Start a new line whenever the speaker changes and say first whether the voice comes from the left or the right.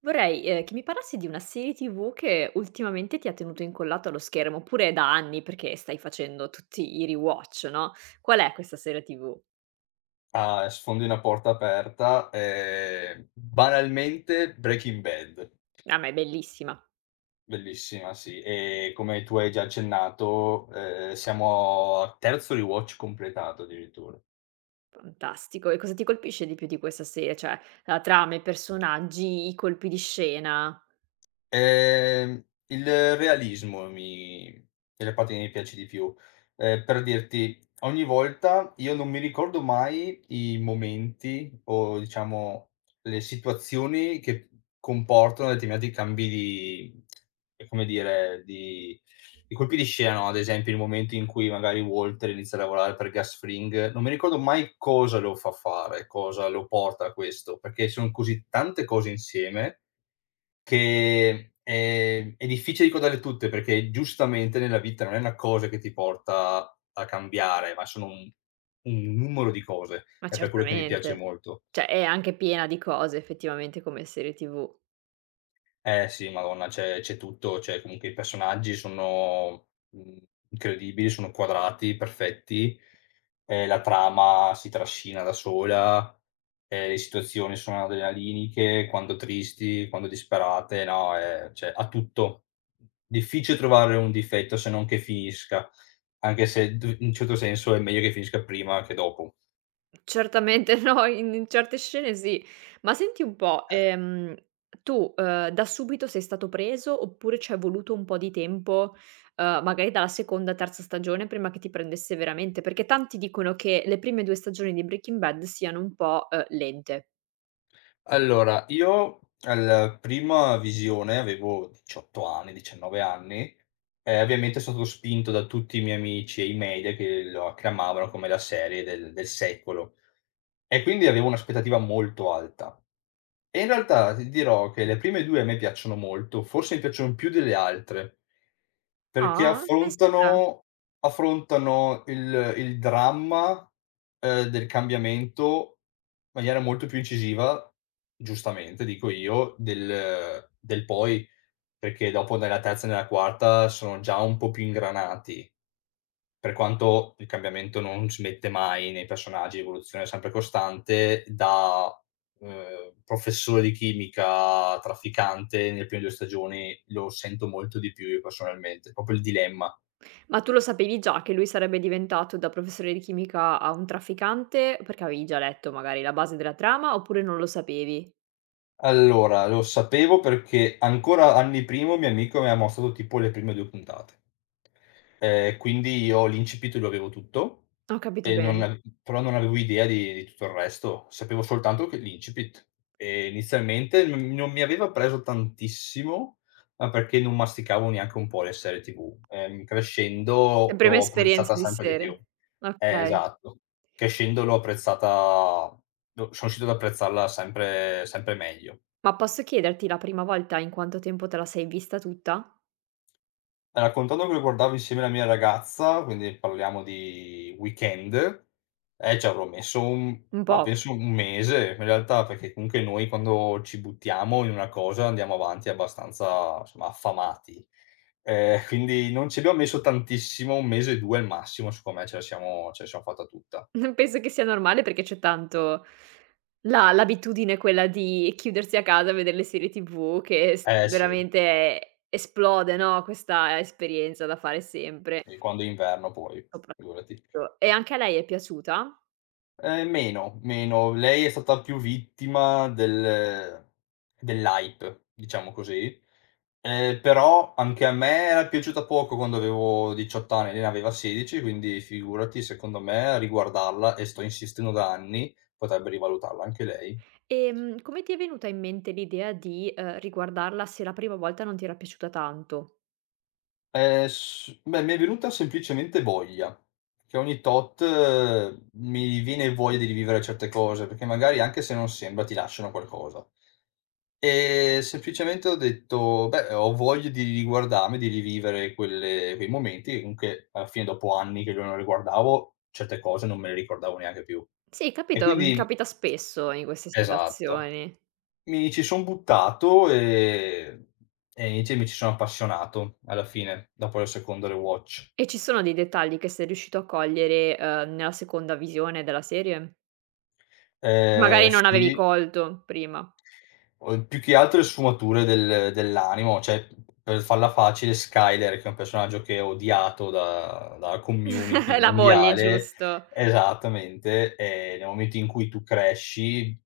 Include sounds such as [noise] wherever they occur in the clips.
right: Vorrei, che mi parlassi di una serie TV che ultimamente ti ha tenuto incollato allo schermo, oppure da anni, perché stai facendo tutti i rewatch, no, qual è questa serie TV?
left: Ah, sfondi una porta aperta, banalmente Breaking Bad.
right: Ah, ma è bellissima.
left: Bellissima, sì. E come tu hai già accennato, siamo al terzo rewatch completato addirittura.
right: Fantastico. E cosa ti colpisce di più di questa serie? Cioè, la trama, i personaggi, i colpi di scena?
left: Ehm, il realismo mi è la parte che mi piace di più. Per dirti, ogni volta io non mi ricordo mai i momenti o diciamo le situazioni che comportano determinati cambi di come dire, di colpi di scena, no, ad esempio il momento in cui magari Walter inizia a lavorare per Gus Fring, non mi ricordo mai cosa lo fa fare, cosa lo porta a questo, perché son così tante cose insieme che, è difficile ricordarle tutte perché giustamente nella vita non è una cosa che ti porta a cambiare, ma sono un numero di cose.
right: Ma
left: È per quello che mi piace
right: certamente.
left: molto.
right: Cioè, è anche piena di cose effettivamente come serie TV.
left: Eh sì, madonna, c'è tutto, cioè comunque i personaggi sono, mhmm, incredibili, sono quadrati, perfetti, la trama si trascina da sola, le situazioni sono adrenaliniche, quando tristi, quando disperate, no, cioè ha tutto. Difficile trovare un difetto se non che finisca, anche se d in un certo senso è meglio che finisca prima che dopo,
right: Certamente [laughs] no, in certe scene sì. Ma senti un po',
left: eh.
right: tu, da subito sei stato preso oppure c'è voluto un po' di tempo, magari dalla seconda, terza stagione prima che ti prendesse veramente? Perché tanti dicono che le prime due stagioni di Breaking Bad siano un po', lente.
left: Allora, io al prima visione avevo 18 anni, 19 anni, e ovviamente sono stato spinto da tutti i miei amici e i media che lo acclamavano come la serie del secolo e quindi avevo un'aspettativa molto alta. E in realtà ti dirò che le prime 2 a me piacciono molto, forse mi piacciono più delle altre, perché
right: Ah, pensa te.
left: affrontano il dramma, del cambiamento in maniera molto più incisiva, giustamente dico io, del poi, perché dopo nella terza e nella quarta sono già un po' più ingranati. Per quanto il cambiamento non smette mai nei personaggi, l'evoluzione è sempre costante, da, professore di chimica a trafficante nelle prime 2 stagioni lo sento molto di più io personalmente, proprio il dilemma.
right: Ma tu lo sapevi già che lui sarebbe diventato da professore di chimica a un trafficante, perché avevi già letto magari la base della trama, oppure non lo sapevi?
left: Allora, lo sapevo perché ancora anni prima un mio amico mi aveva mostrato tipo le prime 2 puntate. Quindi io l'incipit lo avevo tutto
right: Ho capito
left: e non
right: bene.
left: ave però non avevo idea di tutto il resto, sapevo soltanto che l'incipit. E inizialmente non mi aveva preso tantissimo, ma perché non masticavo neanche un po' le serie TV.
right: E
left: Crescendo
right: breve
left: l'ho
right: esperienza
left: apprezzata
right: di
left: sempre di più.
right: serie. Okay.
left: Esatto. Crescendo l'ho apprezzata lo sono riuscito ad apprezzarla sempre meglio.
right: Ma posso chiederti la prima volta in quanto tempo te la sei vista tutta?
left: Raccontando che lo guardavo insieme alla mia ragazza, quindi parliamo di weekend, ci avrò messo un
right: Un
left: ma
right: po'.
left: penso un
right: [laughs]
left: mese, in realtà, perché comunque noi quando ci buttiamo in una cosa andiamo avanti abbastanza, insomma, affamati. Quindi non ci abbiamo messo tantissimo, 1 mese, 2 al massimo, secondo me ce la siamo fatta tutta.
right: N Penso che sia normale perché c'è tanto la l'abitudine quella di chiudersi a casa a vedere le serie TV che s
left: Eh sì,
right: veramente esplode, no, questa esperienza da fare sempre,
left: e quando è inverno poi, figurati.
right: soprattutto. E anche a lei è piaciuta?
left: Meno, meno. Lei è stata più vittima dell'hype, diciamo così. Però anche a me era piaciuta poco quando avevo 18 anni, lei ne aveva 16, quindi figurati secondo me a riguardarla, e sto insistendo da anni, potrebbe rivalutarla anche lei.
right: Come ti è venuta in mente l'idea di, riguardarla se la prima volta non ti era piaciuta tanto?
left: S Beh, mi è venuta semplicemente voglia, che ogni tot mi viene voglia di rivivere certe cose, perché magari anche se non sembra ti lasciano qualcosa. Semplicemente ho detto: "Beh, ho voglia di riguardarmi, di rivivere quelle quei momenti", che comunque alla fine dopo anni che io non le guardavo, certe cose non me le ricordavo neanche più.
right: Sì,
left: E
right: capito, mhmm,
left: quindi
right: capita spesso in queste
left: esatto.
right: situazioni.
left: Mi ci son buttato, e invece mi ci sono appassionato alla fine, dopo la seconda rewatch.
right: E ci sono dei dettagli che sei riuscito a cogliere, nella seconda visione della serie? Magari non avevi
left: Sì.
right: colto prima.
left: Più che altro le sfumature dell'animo, cioè, per farla facile, Skyler, che è un personaggio che è odiato da dalla community
right: [laughs] La moglie,
left: mondiale
right: giusto.
left: esattamente, nel momento in cui tu cresci,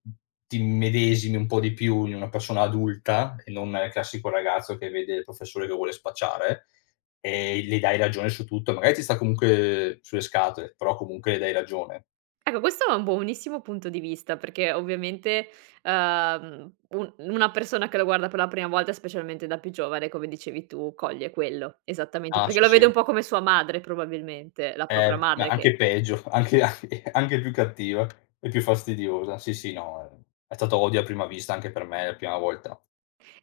left: ti immedesimi un po' di più in una persona adulta e non nel classico ragazzo che vede il professore che vuole spacciare, e gli dai ragione su tutto. Magari ti sta comunque sulle scatole, però comunque le dai ragione.
right: Ecco, questo è un buonissimo punto di vista perché ovviamente, un una persona che lo guarda per la prima volta, specialmente da più giovane, come dicevi tu, coglie quello, esattamente,
left: Ah,
right: perché
left: sì,
right: lo vede
left: sì.
right: un po' come sua madre probabilmente, la propria
left: Ma
right: madre
left: anche
right: che...
left: peggio, [laughs] anche più cattiva e più fastidiosa. Sì, sì, no, è stato odio a prima vista anche per me la prima volta.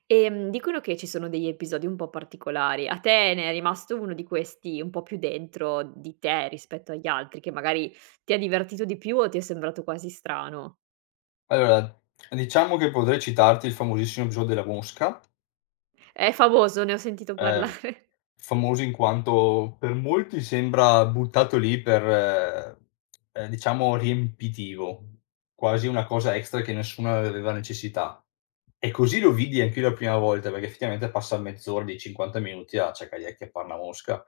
right: Dicono che ci sono degli episodi un po' particolari. A te ne è rimasto uno di questi un po' più dentro di te rispetto agli altri, che magari ti ha divertito di più o ti è sembrato quasi strano?
left: Allora, diciamo che potrei citarti il famosissimo episodio della mosca,
right: È famoso, ne ho sentito
left: ehm
right: parlare.
left: famoso in quanto per molti sembra buttato lì per, diciamo riempitivo, quasi una cosa extra che nessuno aveva necessità. E così lo vidi anch'io la prima volta, perché effettivamente passa mezz'ora di 50 minuti a cercare di acchiappar la mosca.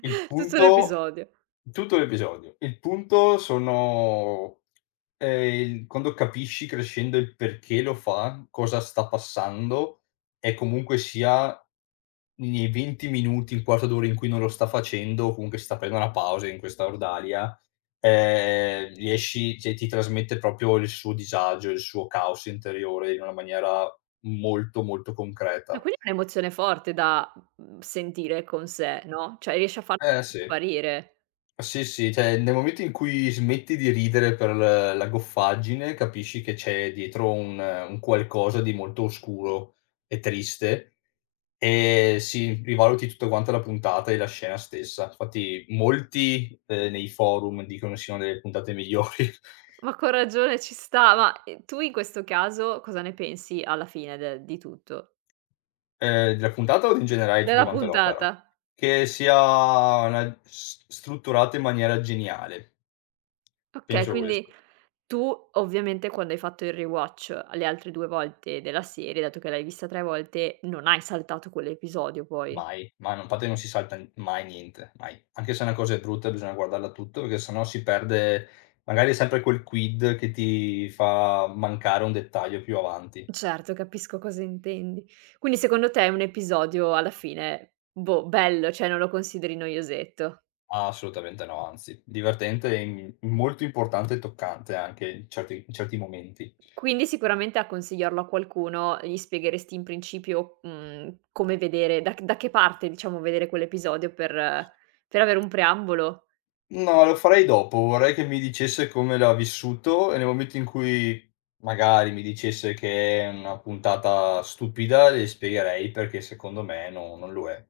left: Il
right: Tutto
left: punto
right: l'episodio.
left: Tutto l'episodio. Il punto sono ehm, il Quando capisci crescendo il perché lo fa, cosa sta passando e comunque sia, nei 20 minuti, un quarto d'ora in cui non lo sta facendo, o comunque si sta prendendo una pausa in questa ordalia, riesci ti trasmette proprio il suo disagio, il suo caos interiore in una maniera molto, molto
right: Ma
left: concreta.
right: quindi è un'emozione forte da, mhmm, sentire con sé, no, cioè riesci a farla
left: Eh sì.
right: trasparire.
left: Sì, sì, cioè nel momento in cui smetti di ridere per l la goffaggine, capisci che c'è dietro un qualcosa di molto oscuro e triste. Sì, rivaluti tutto quanto la puntata e la scena stessa. Infatti molti, nei forum dicono siano delle puntate migliori. [laughs]
right: Ma coraggiola, ci sta. Ma, tu in questo caso cosa ne pensi alla fine de di tutto?
left: Della puntata o in generale tutto
right: Della
left: quanto l'opera.
right: puntata?
left: Che sia una s strutturata in maniera geniale,
right: Okay,
left: penso
right: quindi...
left: questo.
right: Tu ovviamente quando hai fatto il rewatch le altre due volte della serie, dato che l'hai vista tre volte, non hai saltato quell'episodio poi.
left: Mai, ma non infatti non si salta n mai niente, mai. Anche se una cosa è brutta bisogna guardarla tutto, perché se no si perde magari sempre quel quid che ti fa mancare un dettaglio più avanti.
right: Certo, capisco cosa intendi. Quindi secondo te è un episodio alla fine, boh, bello, cioè non lo consideri noiosetto.
left: Ah, assolutamente no, anzi, divertente e m molto importante e toccante anche in certi momenti.
right: Quindi sicuramente a consigliarlo a qualcuno gli spiegheresti in principio, mhmm, come vedere da che parte diciamo vedere quell'episodio per avere un preambolo?
left: No, lo farei dopo, vorrei che mi dicesse come l'ha vissuto e nel momento in cui magari mi dicesse che è una puntata stupida, le spiegherei perché secondo me non lo è.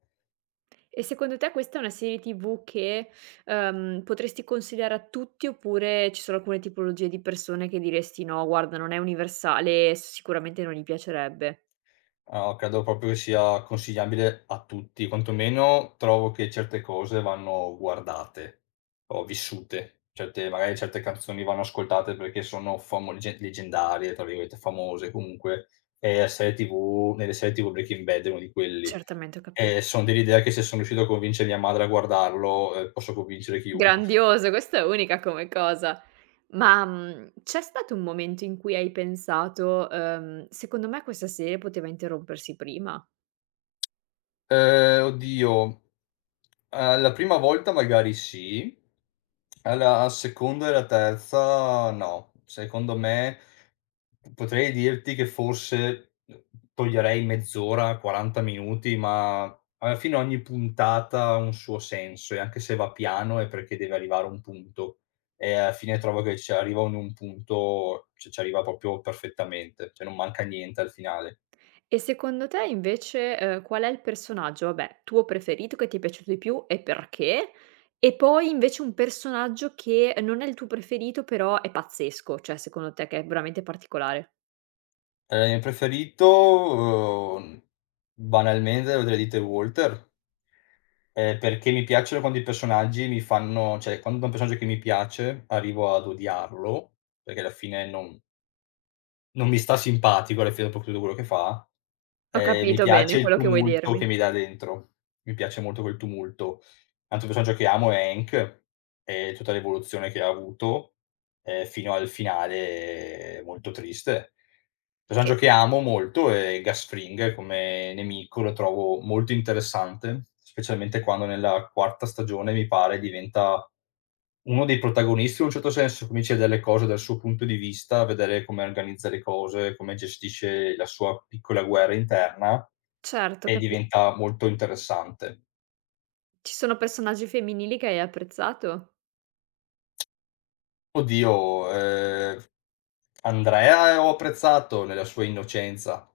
right: E secondo te questa è una serie TV che, potresti consigliare a tutti oppure ci sono alcune tipologie di persone che diresti: "No, guarda, non è universale, sicuramente non gli piacerebbe"?
left: Ah, o Credo proprio che sia consigliabile a tutti, quantomeno trovo che certe cose vanno guardate o vissute. Certe magari certe canzoni vanno ascoltate perché sono famo legge leggendarie, tra virgolette, "famose" comunque, e a serie TV nelle serie TV Breaking Bad è uno di quelli.
right: Certamente, ho
left: E
right: capito.
left: son dell'idea che se son riuscito a convincere mia madre a guardarlo, posso convincere chiunque.
right: Grandioso, questa è unica come cosa. Ma, mhmm, c'è stato un momento in cui hai pensato: secondo me questa serie poteva interrompersi prima"?
left: Oddio, la prima volta magari sì, alla seconda e la terza no. Secondo me, potrei dirti che forse, toglierei mezz'ora, 40 minuti, ma alla fine ogni puntata ha un suo senso e anche se va piano è perché deve arrivare a un punto e alla fine trovo che ci arriva in un punto ci arriva proprio perfettamente, cioè non manca niente al finale.
right: E secondo te invece, qual è il personaggio, vabbè, tuo preferito che ti è piaciuto di più e perché? E poi invece un personaggio che non è il tuo preferito, però è pazzesco, cioè secondo te che è veramente particolare.
left: Preferito, banalmente lo direi di The Walter. Perché mi piacciono quando i personaggi mi fanno cioè quando un personaggio che mi piace arrivo ad odiarlo, perché alla fine non mi sta simpatico alla fine dopo tutto quello che fa,
right: Ho
left: mi
right: capito bene
left: piace il
right: quello che vuoi
left: tumulto che
right: dirmi.
left: mi dà dentro. Mi piace molto quel tumulto. Un Altro personaggio che amo è Hank e tutta l'evoluzione che ha avuto, fino al finale molto triste. Personaggio
right: Che
left: che amo molto è Gasfring come nemico, lo trovo molto interessante, specialmente quando nella quarta stagione, mi pare, diventa uno dei protagonisti in un certo senso, cominci a vedere le cose dal suo punto di vista, a vedere come organizza le cose, come gestisce la sua piccola guerra interna
right: certo, ho
left: e
right: capi
left: diventa molto interessante.
right: ci sono personaggi femminili che hai apprezzato?
left: Oddio, Andrea ho apprezzato nella sua innocenza.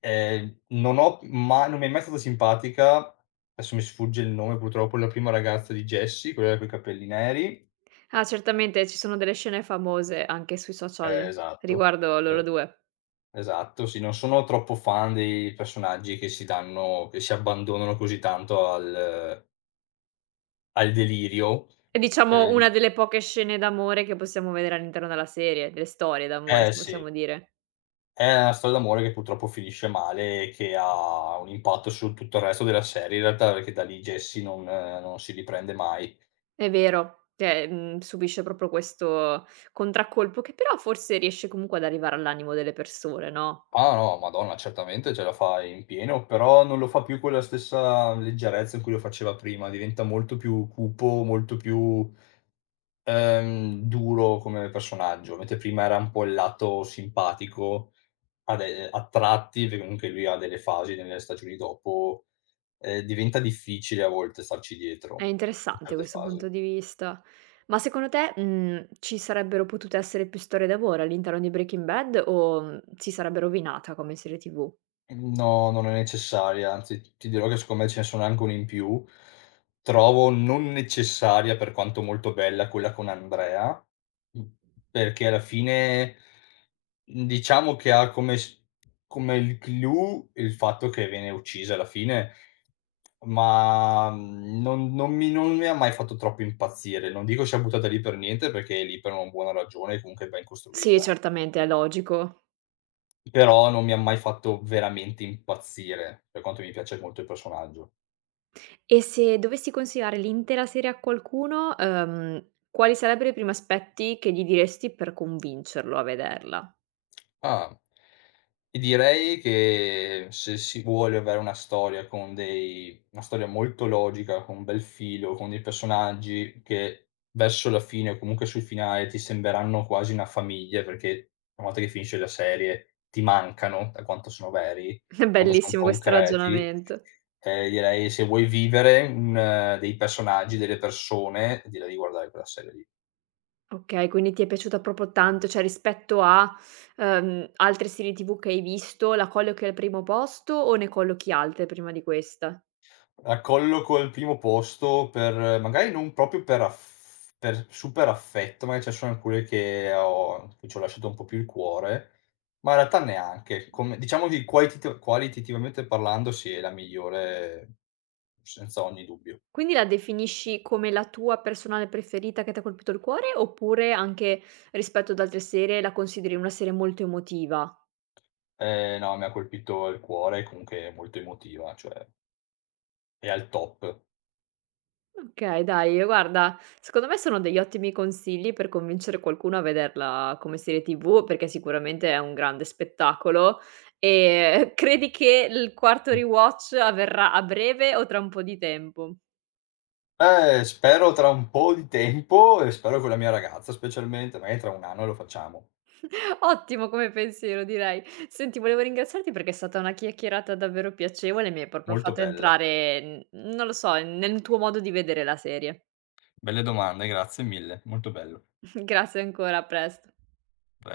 left: Non ho ma Non mi è mai stata simpatica, adesso mi sfugge il nome purtroppo, la prima ragazza di Jessie, quella coi capelli neri.
right: Ah, certamente ci sono delle scene famose anche sui
left: Eh,
right: social
left: esatto,
right: riguardo loro
left: es
right: due.
left: esatto, sì, non sono troppo fan dei personaggi che si abbandonano così tanto al delirio.
right: È diciamo
left: Ehm
right: una delle poche scene d'amore che possiamo vedere all'interno della serie, delle storie d'amore, se
left: eh sì,
right: possiamo dire.
left: è una storia d'amore che purtroppo finisce male e che ha un impatto su tutto il resto della serie in realtà, perché da lì Jessie non si riprende mai.
right: È vero, cioè, mhmm, subisce proprio questo contraccolpo che però forse riesce comunque ad arrivare all'animo delle persone, no,
left: Ah no, madonna, certamente ce la fa in pieno, però non lo fa più con la stessa leggerezza in cui lo faceva prima, diventa molto più cupo, molto più, duro come personaggio, mentre prima era un po' il lato simpatico, ade a tratti, perché comunque lui ha delle fasi nelle stagioni dopo, diventa difficile a volte starci
right: è
left: dietro, in
right: interessante
left: certe
right: questo
left: fasi.
right: punto di vista. Ma secondo te, mhmm, ci sarebbero potute essere più storie d'amore all'interno di Breaking Bad o, mhmm, si sarebbe rovinata come serie TV?
left: No, non è necessaria, anzi ti dirò che secondo me ce ne sono anche una in più. Trovo non necessaria, per quanto molto bella, quella con Andrea, mh, perché alla fine diciamo che ha come il clou il fatto che viene uccisa alla fine, ma, mhmm, non mi ha mai fatto troppo impazzire. Non dico sia buttata lì per niente, perché è lì per una buona ragione e comunque ben
right: Sì,
left: costruita.
right: certamente, è logico.
left: Però non mi ha mai fatto veramente impazzire, per quanto mi piace molto il personaggio.
right: E se dovessi consigliare l'intera serie a qualcuno, quali sarebbero i primi aspetti che gli diresti per convincerlo a vederla?
left: Ah. Ti direi che se si vuole avere una storia molto logica, con un bel filo, con dei personaggi che verso la fine o comunque sul finale ti sembreranno quasi una famiglia, perché una volta che finisce la serie ti mancano da quanto sono veri,
right: [laughs] È
left: quanto son
right: bellissimo questo
left: concreti,
right: ragionamento.
left: direi se vuoi vivere un dei personaggi, delle persone, direi di guardare quella serie lì.
right: Okay, quindi ti è piaciuta proprio tanto, cioè rispetto a, altre serie TV che hai visto, la collochi al primo posto o ne collochi altre prima di questa?
left: La colloco al primo posto per magari non proprio per aff per super affetto, magari ce ne sono alcune che ci ho lasciato un po' più il cuore, ma in realtà neanche. Come Diciamo che qualitita qualitativamente parlando sì, è la migliore senza ogni dubbio.
right: Quindi la definisci come la tua personale preferita che t'ha colpito il cuore, oppure anche rispetto ad altre serie la consideri una serie molto emotiva?
left: No, mi ha colpito il cuore, comunque è molto emotiva, cioè è al top.
right: Okay, dai, guarda, secondo me sono degli ottimi consigli per convincere qualcuno a vederla come serie TV, perché sicuramente è un grande spettacolo. E [laughs] credi che il quarto
left: Mh.
right: rewatch avverrà a breve o tra un po' di tempo?
left: Spero tra un po' di tempo e spero con la mia ragazza specialmente, magari tra 1 anno lo facciamo.
right: Ottimo come pensiero direi. Senti, volevo ringraziarti perché è stata una chiacchierata davvero piacevole, mi hai proprio
left: Molto
right: fatto
left: bella.
right: entrare, n non lo so, nel tuo modo di vedere la serie.
left: Belle domande, grazie mille, molto bello.
right: [laughs] Grazie ancora, a presto.
left: A presto.